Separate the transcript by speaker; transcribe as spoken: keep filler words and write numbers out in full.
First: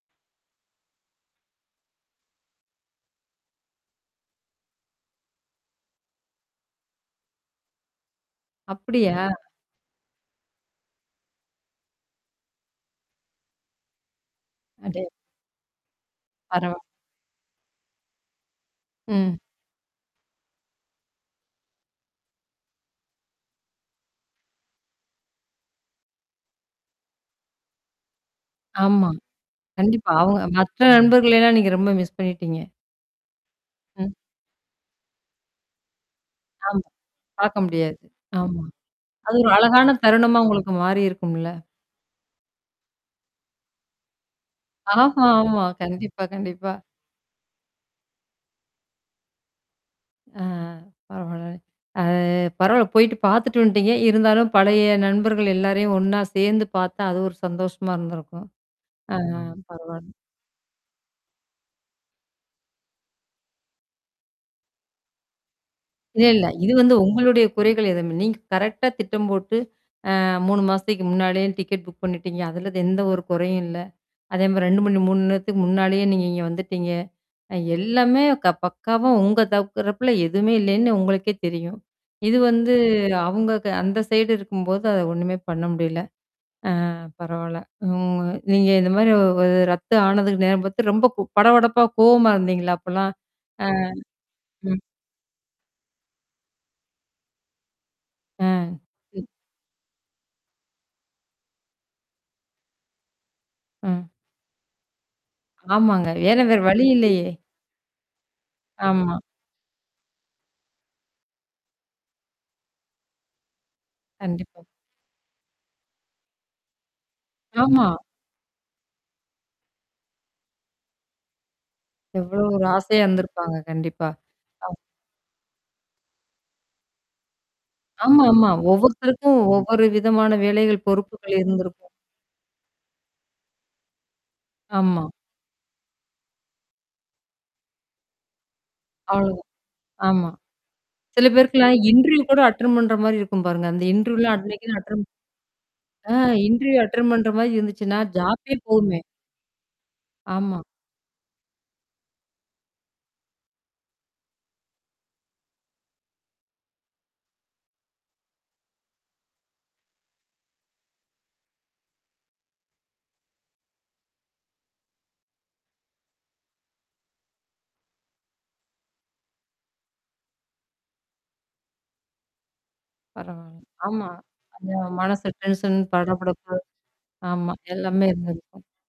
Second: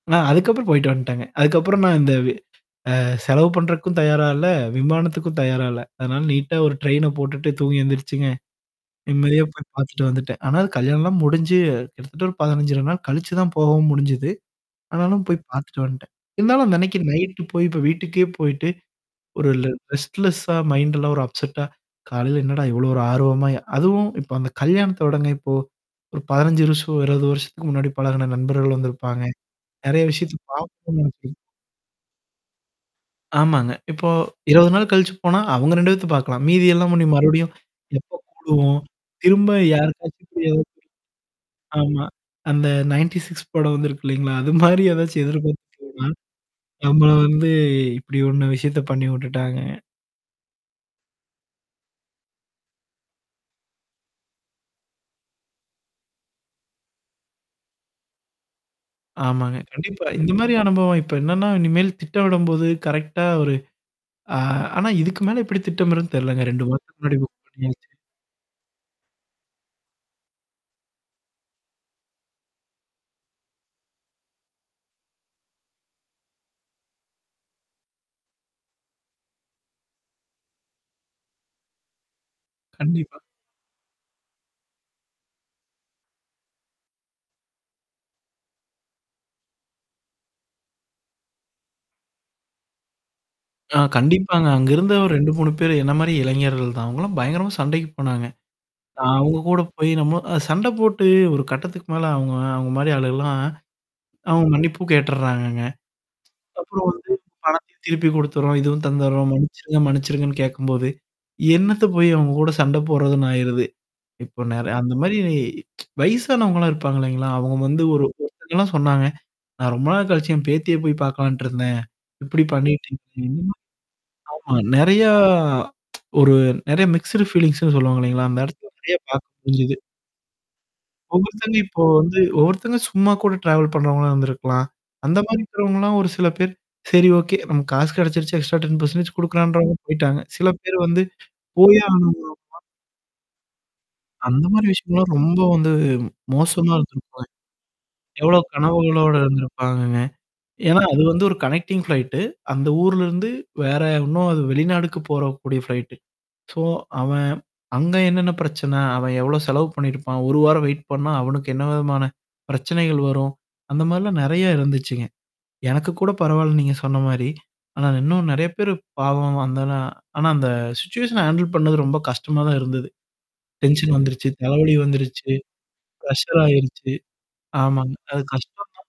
Speaker 1: நான் அதுக்கப்புறம் போயி்டு வன்டேங்க. அதுக்கப்புறம் நான் இந்த வி அ செலவு பண்றதுக்கும் தயாரால்ல, விமானத்துக்கும் தயாரால்ல. அதனால நீட்டா ஒரு ட்ரெயின போட்டுட்டு, தூங்கி எழுந்தருச்சுங்க.
Speaker 2: அப்படியா?
Speaker 1: நிம்மதியா போய் பார்த்துட்டு வந்துட்டேன். ஆனா அது கல்யாணம்லாம் முடிஞ்சு கிட்டத்தட்ட ஒரு பதினஞ்சர நாள் கழிச்சு தான் போகவும் முடிஞ்சுது.
Speaker 2: அடே
Speaker 1: ஆனாலும் போய் பார்த்துட்டு வன்டேன். இருந்தாலும்
Speaker 2: பரவால்
Speaker 1: அந்தன்னைக்கு நைட்டு போய் இப்ப வீட்டுக்கே போயிட்டு.
Speaker 2: ம்.
Speaker 1: ஒரு ரெட்ஸ்லெஸ்ஸா மைண்ட் எல்லாம் ஒரு அப்செட்டா. காலையில என்னடா இவ்வளோ ஒரு ஆர்வமா அதுவும் இப்ப அந்த கல்யாணத்த விடங்க இப்போ? ஒரு பதினஞ்சு வருஷம் இருவது வருஷத்துக்கு முன்னாடி பழகான நண்பர்கள்
Speaker 2: ஆமா.
Speaker 1: வந்திருப்பாங்க. நெறைய
Speaker 2: கண்டிப்பா.
Speaker 1: விஷயத்த
Speaker 2: அவங்க மற்ற
Speaker 1: பார்கணும்னு நினச்சு
Speaker 2: நண்பர்கள்ன்னா நீங்க ரொம்ப மிஸ் பண்ணிட்டீங்க.
Speaker 1: ஆமாங்க. இப்போ,
Speaker 2: ம்.
Speaker 1: இருவது நாள் கழிச்சு போனா, அவுங்க ரெண்டு பேர்த்த பார்க்கலாம்.
Speaker 2: ஆம்.
Speaker 1: மீதியெல்லாம் ஒண்ணி மறுபடியும்,
Speaker 2: பாரக்க முடியாது.
Speaker 1: எப்ப
Speaker 2: ஆமா.
Speaker 1: கூடுவோம்.
Speaker 2: அது
Speaker 1: திரும்ப
Speaker 2: ஒரு அழகான
Speaker 1: யாருக்காட்சி
Speaker 2: தருணமா
Speaker 1: புரியத
Speaker 2: உங்களுக்கு மாறிருக்கும்ல?
Speaker 1: ஆமா. அந்த நயன்டீ சிக்ஸ் படம் வந்திருக்கு இல்லைங்களா? அது மாரி
Speaker 2: ஆஹா.
Speaker 1: ஏதாச்சும்
Speaker 2: ஆமா,
Speaker 1: எதிர்பார்த்தது தான். ம்.
Speaker 2: கண்டிப்பா, கண்டிப்பா.
Speaker 1: நம்மள வந்து இப்படி ஒண்ண விஷயத்த பண்ணி உட்டுட்டாங்க.
Speaker 2: ஆ அ. பரவால்ல. அது பரவால்ல. போயி்டு பார்த்துட்டு வந்துட்டீங்க. இருந்தாலும் பழைய நண்பர்கள் எல்லாரையும் ஒண்ணா சேர்ந்து பார்த்தா அது ஒரு சந்தோஷமா இருந்திருக்கும். அ அ.
Speaker 1: ஆமாங்க. கண்டிப்பா.
Speaker 2: பரவால்ல.
Speaker 1: இந்த மாரி அனுபவம் இப்ப என்னன்னா இனிமேல் திட்டமிடும்போது கரெக்ட்டா ஒரு ஆ ஆனா இதுக்கு மேல இப்படி திட்டமிறதுன்னு
Speaker 2: இல்ல,
Speaker 1: தெரியலங்க.
Speaker 2: இல்ல.
Speaker 1: ரெண்டு
Speaker 2: இது வந்து
Speaker 1: வாரத்துக்கு முன்னாடி புக்
Speaker 2: உங்களுடைய குறைகள்
Speaker 1: பண்ணியாச்சு.
Speaker 2: எதுவுமே நீங்க கரெக்ட்டா திட்டம் போட்டு, அ மூணு மாசக்கு முன்னாலயே டிக்கெட் புக் பண்ணிட்டீங்க. அதுல எந்த ஒரு குறையும் இல்ல? அதே மாரி ரெண்டு மணி மூன் நேரத்துக்கு முன்னாடியே நீங்க இங்க வந்துட்டீங்க. அ எல்லாமே க பக்காவா உங்க தவுக்குறப்பல எதுவுமே இல்லைன்னு உங்களுக்கே தெரியும். இது வந்து
Speaker 1: கண்டிப்பா.
Speaker 2: அவுங்க க அந்த சைடு இருக்கும்போது அத ஒண்ணுமே பண்ண முடியல. ஆ பரவால்ல. ம். நீங்க இந்த மாரி ஓ ரத்து ஆனதுக்கு நேரம் பார்த்து ரொம்ப கூ படபடப்பா கோவமா இருந்தீங்களா? அப்பலாம்? ஆ.
Speaker 1: ஆ கண்டிப்பாங்க. அங்க
Speaker 2: ம்.
Speaker 1: இருந்த ஒரு ரெண்டு, மூணு பேரு என்ன மாரி இளைஞர்கள் தான். அவங்கலாம் பயங்கரமா சண்டைக்கு போனாங்க.
Speaker 2: அ. ம்.
Speaker 1: அவங்க கூட போய் நம்ம அ சண்டை போட்டு ஒரு கட்டத்துக்கு மேல அவங்க அவங்க மாரி ஆளுகள்லாம்.
Speaker 2: ஆ.
Speaker 1: அவங்க மன்னிப்பும் கேட்டுர்றாங்கங்க.
Speaker 2: ஆமாங்க. ஏன்னா, வேற வழி
Speaker 1: அப்புறம் வந்து
Speaker 2: இல்லையே.
Speaker 1: பண்த்தையும் திருப்பி குடுத்துர்றோம். இதுவும்
Speaker 2: ஆமா.
Speaker 1: தந்துர்றோம். மன்னிச்சிருங்க, மன்னிச்சிருங்கன்னு கேட்கும்போது. என்னத்த போய் அவங்க கூட சண்ட போடுறதுன்னு ஆயிருது. இப்போ
Speaker 2: கண்டிப்பா.
Speaker 1: நெற அந்த மாரி வயசானவங்கலாம் இருப்பாங்க இல்லைங்களா? அவங்க வந்து
Speaker 2: ஆமா.
Speaker 1: ஒரு ஒருத்தங்கலாம் சொன்னாங்க. நான் ரொம்ப நாள் கழிச்சு என் பேத்தியே போய் பார்க்கலான்ட்டு இருந்தேன், இப்படி
Speaker 2: எவ்வளோ ஒரு
Speaker 1: பண்ணிட்டீங்க
Speaker 2: ஆசையா
Speaker 1: என்ன?
Speaker 2: இருந்திருப்பாங்க கண்டிப்பா.
Speaker 1: ஆமா
Speaker 2: ஆ.
Speaker 1: நெறையா ஒரு நெறைய மிக்ஸ்ட் ஃபீலிங்ஸ்ன்னு சொல்லுவாங்க
Speaker 2: ஆமா,
Speaker 1: இல்லைங்களா? அந்த
Speaker 2: ஆமா.
Speaker 1: இடத்துல நெறைய பார்க்க
Speaker 2: ஒவ்வொருத்தருக்கும்
Speaker 1: முடிஞ்சுது.
Speaker 2: ஒவ்வொரு விதமான வேலைகள் பொறுப்புகள்
Speaker 1: ஒவ்வொத்தவங்க இப்போ
Speaker 2: இருந்திருக்கும்.
Speaker 1: வந்து ஒவ்வொருத்தங்க சும்மா கூட ட்ராவல் பண்றவங்களாம் இருந்திருக்கலாம்?
Speaker 2: ஆமா.
Speaker 1: அந்த மாரி இருக்கிறவங்கலாம் ஒரு சில பேர். சரி ஓகே. நம்ம காசு கிடைச்சிருச்சு, எக்ஸ்ட்ரா டென் பெர்சென்டேஜ்
Speaker 2: அவ்ளோதான்.
Speaker 1: குடுக்குறான்ன்றவங்க போயி்ட்டாங்க.
Speaker 2: ஆமா.
Speaker 1: சில பேர் வந்து
Speaker 2: சில பேருக்குலாம்
Speaker 1: போயே
Speaker 2: இன்டர்வியூ
Speaker 1: ஆகணும்ங்குற
Speaker 2: கூட அட்டெண்ட் பண்ற மாரி இருக்கும் பாருங்க. அந்த இன்டர்வியூலாம்
Speaker 1: அந்த மாரி
Speaker 2: அட்னைக்கனு அட்டெண்ட்.
Speaker 1: விஷயங்கள்லாம் ரொம்ப வந்து
Speaker 2: ஆ
Speaker 1: மோசமா
Speaker 2: இன்டர்வியூ அட்டெண்ட்
Speaker 1: இருந்திருக்கன்.
Speaker 2: பண்ற மாரி இருந்துச்சுன்னா
Speaker 1: எவ்ளோ
Speaker 2: ஜாப்பே போவுமே.
Speaker 1: கனவுகளோடு இருந்திருப்பாங்கங்க?
Speaker 2: ஆமா.
Speaker 1: ஏன்னா, அது வந்து ஒரு கனெக்டிங் ஃப்ளைட்டு. அந்த ஊர்லருந்து வேற இன்னும் அது வெளிநாடுக்கு போறக்கூடிய ஃப்ளைட்டு. சோ அவன் அங்க என்னென்ன பிரச்சன? அவன் எவ்வளோ செலவு பண்ணியிருப்பான்? ஒரு வாரம் வெயிட் பண்ணா அவனுக்கு என்ன விதமான? பிரச்சனைகள் வரும். அந்த மாரிலாம் நெறைய இருந்துச்சுங்க. எனக்கு கூட பரவால்ல நீங்க சொன்ன மாரி. ஆனா இன்னும் நெறைய பேரு பாவம் அந்தால ஆனா அந்த சிச்சுவஷன ஹேண்டில் பண்ணது ரொம்ப கஷ்டமா தான் இருந்தது.
Speaker 2: பரவால்ல.
Speaker 1: டென்ஷன்
Speaker 2: ஆமா.
Speaker 1: வந்துருச்சு.
Speaker 2: அ
Speaker 1: தலைவல
Speaker 2: மனசு
Speaker 1: வந்துருச்சு.
Speaker 2: டென்ஷன் பட
Speaker 1: ப்ரஷ்ஷர்
Speaker 2: படப்பு.
Speaker 1: ஆயிருச்சு.
Speaker 2: ஆமா.
Speaker 1: ஆமாங்க.
Speaker 2: எல்லாமே
Speaker 1: அது கஷ்டம்
Speaker 2: இருந்துருச்ச.
Speaker 1: தான்.